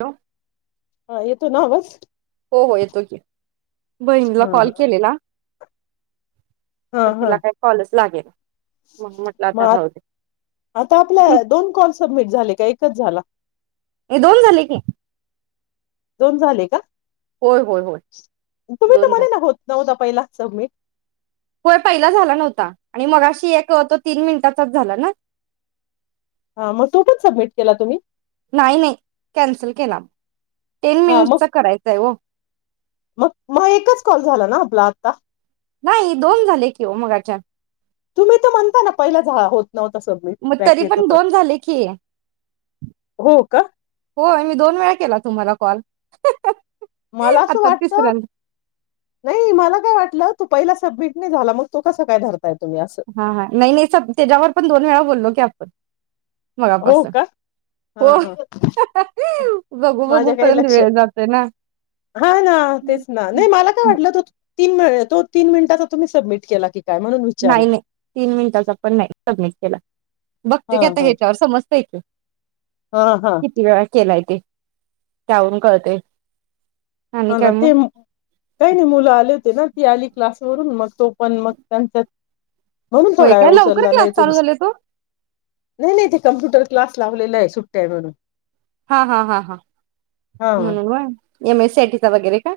Hello हा येतो ना आवज. हो हो येतो की बहीणीला हा हा. कॉल केलेला हा पण हा तिला काही कॉलच लागेना मग म्हटलं आता मग राहू दे. आता आपल्या दोन कॉल सबमिट झाले का एकच झाला? हे दोन झाले की. दोन झाले का. होय होय होय तुम्ही तर दोन झाले म्हणेना होत जाऊ नको. पहिला सबमिट. होय पहिला झाला नव्हता आणि मग अशी एक तो तीन मिनिटाचाच झाला ना. हा मग तो पण सब्मिट केला तुम्ही. नाही नाही कॅन्सल केला. टेन मग मिनिट्चा करायचंय. हो हा मग एकच कॉल झाला. ना आपला आता नाही दोन झाले कि हो मगाच्याने तुम्ही तर म्हणता ना पहिलंच होत. नव्हता सबमिट मग बॅक तरी येत पण होता दोन झाले की हो का हो मी दोन वेळा केला. तुम्हाला कॉल मला असं आता वाटत तिसऱ्यांदा नाही मला काय वाटलं तुम्ही पहिला सबमिट नाही झाला. मग तो कसा काय धरता. हा हा नाही नाही स त्याच्यावर पण दोन वेळा बोललोकी आपण ह [inaudible] हो का ह बघू बघू माझ्या काही पर्यंत लक्ष वेळ जातोय ना हा ना तेच ना नाही मला काय वाटलं. तो तीन मिनिटांचा तुम्ही सबमिट केलाकी नाही नाही तीन मिनिटाच पण नाही सबमिट केला. बघते हां की आता हां ह्याच्यावर समजतय की हां हां किती वेळा केलाय. त्यावरून कळतंय. हा ना ते काही नाही मुलं आले होते. ना तीआली क्लास वरून मग तो पण मग त्यांचात म्हणून होय थोडा काय लवकर उचलला क्लास नाही चालू तुमचा झाले तो नाही नाही ते कम्प्युटर क्लास लावलेला आहे सुट्ट्या म्हणून हा हा हा हा हां म्हणून होय. M S C I T चा वगैरे का.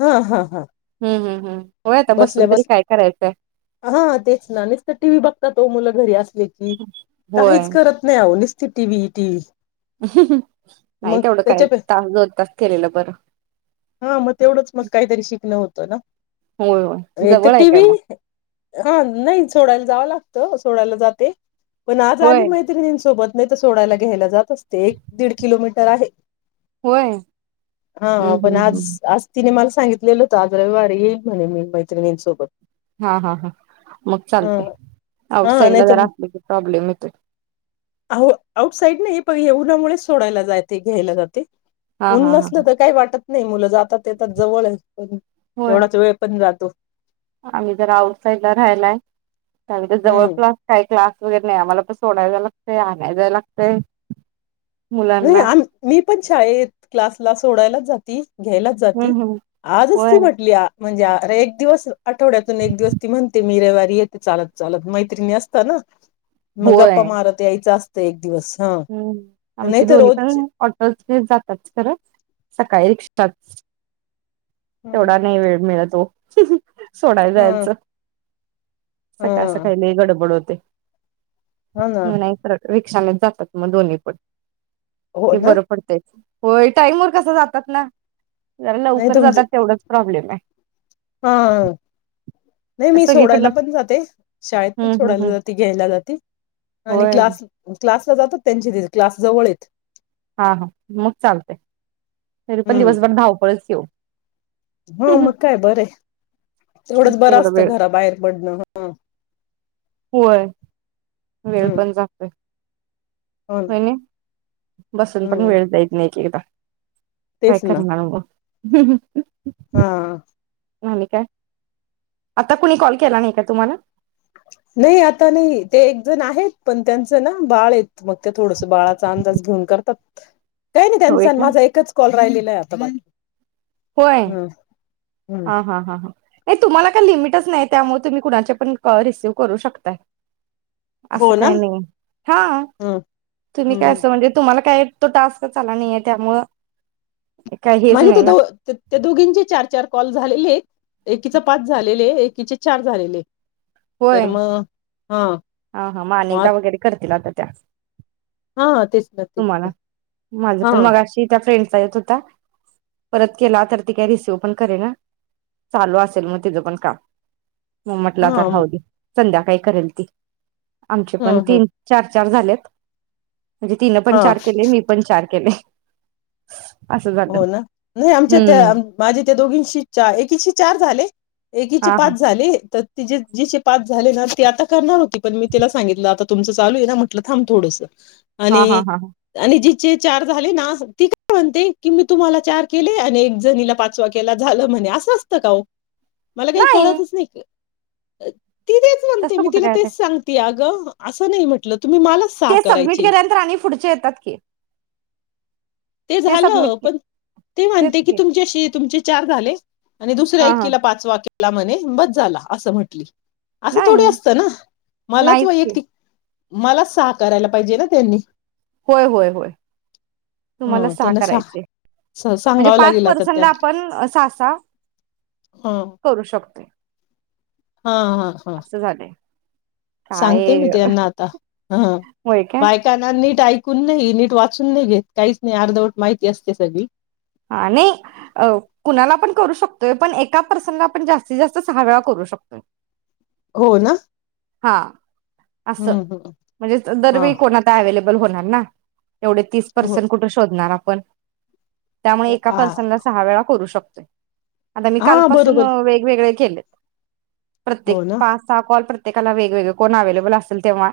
हम्म हम्म हम् ह हा हां बसल्या बस हा तेच ना नचत टीव्ही बघतात. तो मुलं घरी असत. होय काहीच करत नाही. स टी व टी नाही मग तेवढं काय त्याच्या तास दोन तास केलेलं बरं हां मग तेवढंच मग काहीतरी शिकणं होतं ना होय होय एक तर जवळ आहे टी काय मग, व्ही हा नाही सोडायला जावं लागतं सोडायला जाते. पण आज आली होय मैत्रिणीं सोबत, नाही तर सोडायला घ्यायला जात असते एक दीड किलोमीटर आहे. होय हा हम्म पण हम्म आज हम्म आज तिने मला सांगितलेल होत आज रविवारी म्हणे मी मैत्रीणीन सोबत हा हा हा मग चालतय आउट हा साईड नाही ला जरा असले की प्रॉब्लेम येतो. आउट साईड नाही पण ये उनमुळेच सोडायला जाते घ्यायला जाते. हा ऊन हा हा नसल तर काय वाट त नाही मुलं जातात येतात जवळ आहे. होय तेवढाच वेळ जातो. आम्ही जर आउटसाईडला राहायलाय. आणि इत हम्म. जवळप्लास काय क्लास वगैर नाही आम्हाला पण सोडाय जाय लागतय, आणाय‌ जाय लागतय. नाही आम मी पण शाळेत क्लासला सोडायलाच जाती घ्यायलाच जाती हम्म हम्म आजच होय ती म्हटल्या म्हणजे अरे एक दिवस आठवड्यातून एक दिवस ती म्हणते मी रविवारी येते चालत चालत मैत्रिणी असत ना मग होय. गप्पा मारत यायचं असत. एक दिवस हा हम्म नाही आमचे तर दोन्ही रोज पण [unintelligible] जाताच खरं सकाळी [inaudible] हम्म तेवढा नाही वेळ मिळत ओ सोडायला हम्म जायचं सकाळ हम्म सकाळी लई गडबड होते. हा ना हम्म नाही रिकव चालत जातात. मग दोन्ही पण हो हे ना बरं पडतय. होय टाईम वर कस जातात ना? जरा नाही लवकर तुमच जातात, तेवढंच प्रॉब्लेम आहे. हा नाही मी सोडायला सगळीकडनं पण जाते शाळेत हम्म हम्म सोडायला हम्म जाते घ्यायला जाते आणि होय क्लास क्लास जातात त्यांच ते क्लास जवळ ए‌ हा हा मग चालतय तरी पण दिवसभर धाव पळच हो. हो मग काय बर ये तेवढंच बरं तेवढा वेळ असतं घरा बाहेर पडणं ह. होय. वेळ हम्म पण जातोय. हो ना होयन बसून पण हम्म वेळ जाईत नई की आता. काय तेच ना करणार आग? [unintelligible] हा. आणि काय आता कुणी कॉल केला नाही का तुम्हाला? नाही आता नाही ते एक जण आहे पण त्यांचं ना बाळेत मग ते थोडस बाळाचा अंदाज घेऊन करतात. काही नाही होय त्यांचा का माझा एकच कॉल राहिलेलं आहे आता म होय. आ हा हा हा. ये तुमाला का लिमिट च नाही त्यामुळे तुम्ही कुणाच्या पण कॉल रिसीव्ह करू शकताय. हो असं ना काही नाही हा हम्म तुम्ही हम्म काय हम्म असं म्हणजे तुम्हाला काय तो टास्कच आला नाही ये त्यामुळं काय हेच म्हणजे ते नाही ना दो त्या दोघींचे चार चार कॉल झालेले येत. एकीच पाच झालेले एक की चे चार झालेले. तर होय म हा हा म अनेकदा वगैरे करतील आता त्या हा तेच ना तेच तुम्हाला ना माझ हा पण मगशी कसं ये आता येत होता परत केला तर ती काय रिसिव्ह पण करे ना चालू असेल मग तिज पण काम म म्हटल हा आता हम्म राहूदे. संध्याकाळी करेल ती आमचे पण हम्म तीन, चार चार झालेत. म्हणजे तिनं पण हा चार केले मी पण चार [unintelligible] हो ना नाही आमच्या हम्म त्या माझे त्या दोघींशी च एकीशी चार झाले. एकीचे हा पाच हा झाले तर तीज्याशी पाच झाले ना ते आता करणार होती पण मी तला सांगितलं आता तुमचं चालू आहे ना म्हटल थांब थोडंसं हा हा आणि हा हा. आणि जी चे चार झाले ना ती काय म्हणते कि मी तुम्हाला चार केले आणि एक जणीला पाचवा केला झालं म्हणे असं असतं का ओ मला काही कळतच नाही का? अ ती तेच म्हणते तसं मी कुठं तिला काय आता तेच सांगते आगं असं नाही म्हटलं तुम्ही मलाच सहा ते सबमिट करायचे केल्यानंतर आणि पुढचे येतात की ते सबमिट झालं के पण ती म्हणते की तुमच तुम चार झाले. आणि दुसऱ्या हा हा एकीला पाचवा के ला म्हणे बस झाला असं म्हंटली असं नाही थोडी असतं ना मलाच नाहीच की वैयक्तिक मला सहा करायला पाहिजे ना त्यांनी होय, होय, होय. तुम्हाला ह सहा त्यांना सा करायचे म्हणजे सांगावं पाच लागेल आता पर्सनला त्यांना आपण सहा, सहा ह करू शकतो. ते हा हा हा सांगते मी काय त्यांना आता हा होय काय बायकांना नीट ऐक कोण नाही नीट वाचून नाही घेत काहीच नाही अर्धवट माहिती असते सगळी हा नाही कुणाला पण करू शकतोय पण एकाच प्रसंग आपण जास्तीत जास्त सहा वेळा करू शकतोय हो ना हा अस हम्म हम् म्हणजे हा दरवेळी कोणा अवेलेब ल होणार ना [unintelligible] एवढे तीस हो पर्सन कुठे शोधणार आपण. पण त्यामुळे एका हा पर्सनला सहा वेळा करू शकतो [unintelligible] आता मी हा कालपासून बरोबर वेगवेगळे केले. प्रत्येक हो ना पाच सहा कॉल प्रत काला वेगवेगळ कोण अवेलेबल असल तेव्हा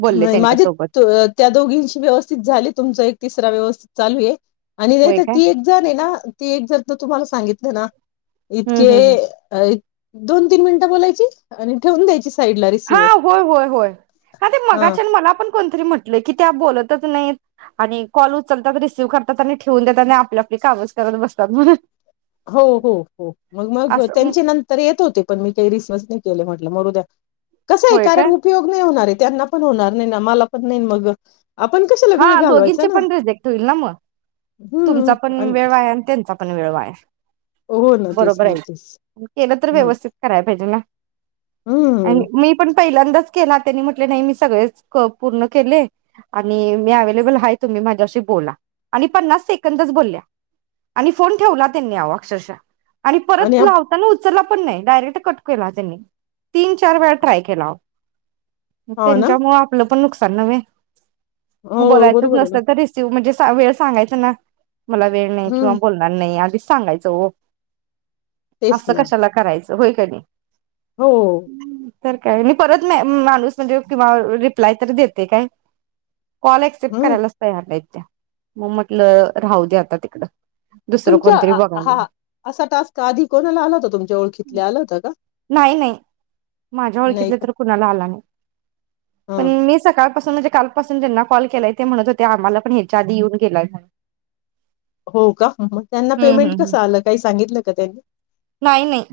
बोलले मय माझे [unintelligible] त्यांच्यासोबत त्या दोघींशी व्यवस्थित झाले, तुमचा एक तिसरा व्यवस् चालू ये. आणि नई होय तर काय ती एक जण ये ना, ती एक जण तर तुम्हाला सा सांगितलं ना इतके हम्म हम्म अ इत दोन तीन मिनिटं बोलायची आणि ठेवून द्यायची स हा होय होय होय, हा ते मगाच्यान मला पण कोणतरी म्हटल की त्या बोलतच नईत आणि कॉल उचलतात, रिसिव्ह करतात आणि ठेउन देतात आणि आपली आपली कामच करत बसतात म्हणून हो हो हो मग मग असं त्यांचे नंतर येत होते, पण मी काही रिसीव्हच नाही केले म्हट ल मरू द्या. कसं ये होय कारण काय उपयोग नई होणार ये. त्यांना पण होणार नई ना, मला पण नई न मग आपण कशाला वेळ हा घालवायचा दोघींचे ना पण रिजेक्ट होईल ना मग, तुमचा पण वेळ वाया आणि त्यांचा पण वेळ वाया हो ना तेच बरोबर आहे, ना तेच केलं तर हम्म व्यवस्थित कराय पाहिजे ना आणि हम्म मी पण पहिल्यांदाच केला, त्यांनी म्हटले नाही मी सगळेच क पूर्ण केले, आ आणि मी अवेलेबल हाय तुम्ही माझ्याशी बोला आणि पन्नास सेकंदच बोलल्या आणि फोन ठेवला त्यांनी अवो अक्षरशा आणि परत लावताना उच उचल्ला पण नाई, डायरेक्ट कट केला त्यांनी, तीन चार वेळा ट्राय केला अवो उ हो ना त्यांच्यामुळे आपलं पण नुकसान नव्हे. म हो बोलायचंच बरोबर आहे ना नसेल तर रिसिव म्हणजे स चा वेळ सांगायचं ना मला वेळ नई किंवा हम्म बोलणार नई, आधीच सांगायचं ओ तेच असं ना कशाला करायचं. व्हय कणी हो. तर काय नि परत नाय, उम माणूस म्हणजे किंवा रिप्लाय तर देतय काय कॉल एक्सेप्ट हम्म करायलाच तयार नईत त्या मग म्हटलं राहू दे आता तिकडं दुसरं तुमच्या कोणतरी हं बघायला हा असा टास्क आधी कोणाला आला होता. तुमच्या ओळखीतले आला होत का? नाही नाही माझ्या नाही ओळखीतलं का? तर कुणाला आला नाही हा. सकाळ पासून ज्याना कॉल केलाय ते म्हणत होते, आम्हाला पण ह्याच्या आधी येऊन गेलाय. हो का? मग त्यांना हम्म हम्म पेमेंट हम्म. कसं आलं काही सांगितलं का त्यांनी नाही नाही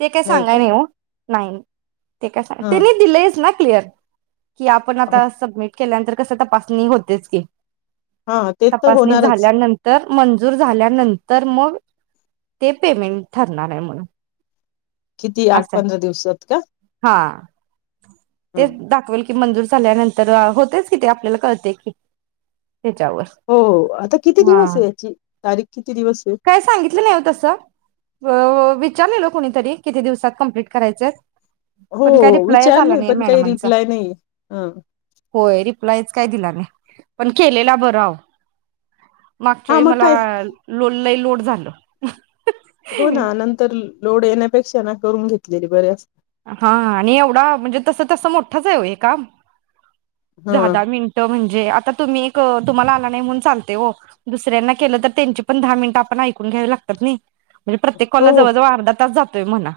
ते काय सांगाया नाही हो नाही. ते काय सांगा हा त्यांनी दिलयच ना क्लियर कि आपण हो आता सबमिट केल्यानंतर कस तपासणी होतेच की हा ते तर तपासणी होणारच झाल्यानंतर मंजूर झाल्यानंत तर मग ते पेमेंट ठरणार आहे म्हनून किती आठ पंधरा दिवसात का? तेच हं. दाखवेल. कि मंजूर झाल्यानंतर होतेच कि ते आपल्याला कळते की त्याच्यावर हो आता किती हा दिवस आहे याची तारीख किती दिवस आहे काय सांगितलं नाही हो तस विचारलेलं कुणीतरी किती दिवसात कम्प्लीट करायच? हो विचारलंय पण काही रिप्लाय नाही ह. रिपलायच काय दिला नाही पण केलेला बर हाव. हा मागच्यावेळी मग काय मला लई लोड झाल. हो ना नंतर लोड येण्यापेक्षा ना करून घेतलेली बर अस हा आणि एवढा म्हणजे तसं तसं मोठंच आहे हे काम हा दहा दहा मिनट म्हणजे आता तुम्ही एक तुम्हाला आला नाही म्हणून चालते हो दुसऱ्यांना केलं तर त्यांची पण दहा मिनिटं आपण ऐकून घ्यावी लागतात नाही. म्हणज प्रत्येक कॉला हो जवळ जवळ अर्धा तास जात. तय म्हणा.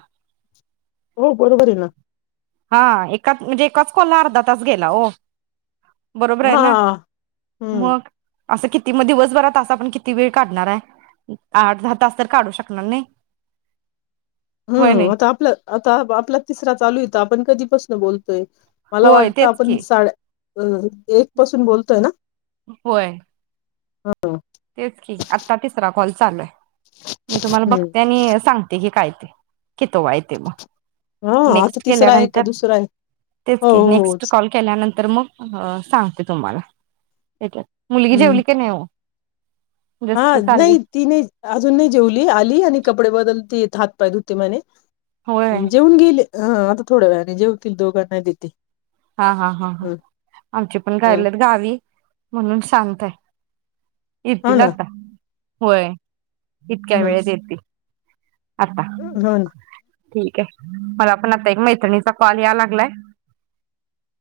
हो बरोबर आहे ना हा एकच म्हणजे एकाच कोलला अर्धा तास गेला हो बरोबर आहे हा ना हम्म मग असं किती मग दिवसभर तास आपण किती वेळ काढणार आहे. आठ दहा तास तर काढू शकणार नाही. होय हम्म नाही आता आपलं आता आपला तिसरा चालू यथ आपण कधीपासून बोलतोय. मला होय वाटतं तेच की आपण साड्या अ एक पासून बोलतोय ना होय हा तेच की आता तिसरा कॉल चालू आहे. मी तुम्हाला हम्म बघते आणि सांगते की काय [unintelligible] कितवाय तेे मग हा आता नेक्स्ट तिसरा आहे का केल्यानंतर, दुसरा आहे तेच हो की हो नेक्स्ट होच कॉल केल्यानंतर मग सांग तुम्हाला [unintelligible] मुलगी हम्म जेवली की नाय ओ? हा नाही ती नाही अजून नाही जेवली, आली आणि कपडे बदल त येत हात पाय धुते म्हणे होय जेऊन गेले आता थोडा वेळाने जेवतील आता दोघांना देते. हा हा हा ह आमची पण ह गायल्यात गावी म्हणून शांत आहे. हो इतील ना आता होय इतक्या ह वेळच येते आता हो ना ठीक आहे, मला पण आता एक मैत्रणीचा कॉल या लागलाय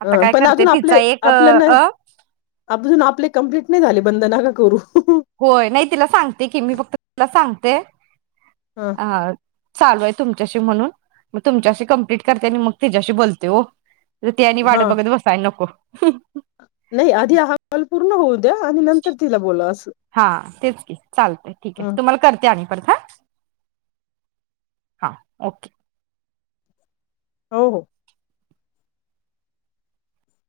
अ आता काय पण करते अजून आपले तिचा एक अ आपलं ना अ, अजून आपले कंप्लीट नाही झाले बंधना करू होय नाही तिला सांगते की, मी फक्त तीला सांगते हा चालू आहे तुमच्याशी म्हणून तुमच्याशी कंप्लीट करते आणि मग तिच्याशी बोलते ओ ती आणि वाट हा बघत बसायला नको [unintelligible] नाही आधी हा कॉल पूर्ण होऊ द्या आणि नंतर तिला बोला असं हा तेच की चालतय, ठीक आहे ह तुम्हाला करते आणि परत हां हा ओके. हो हो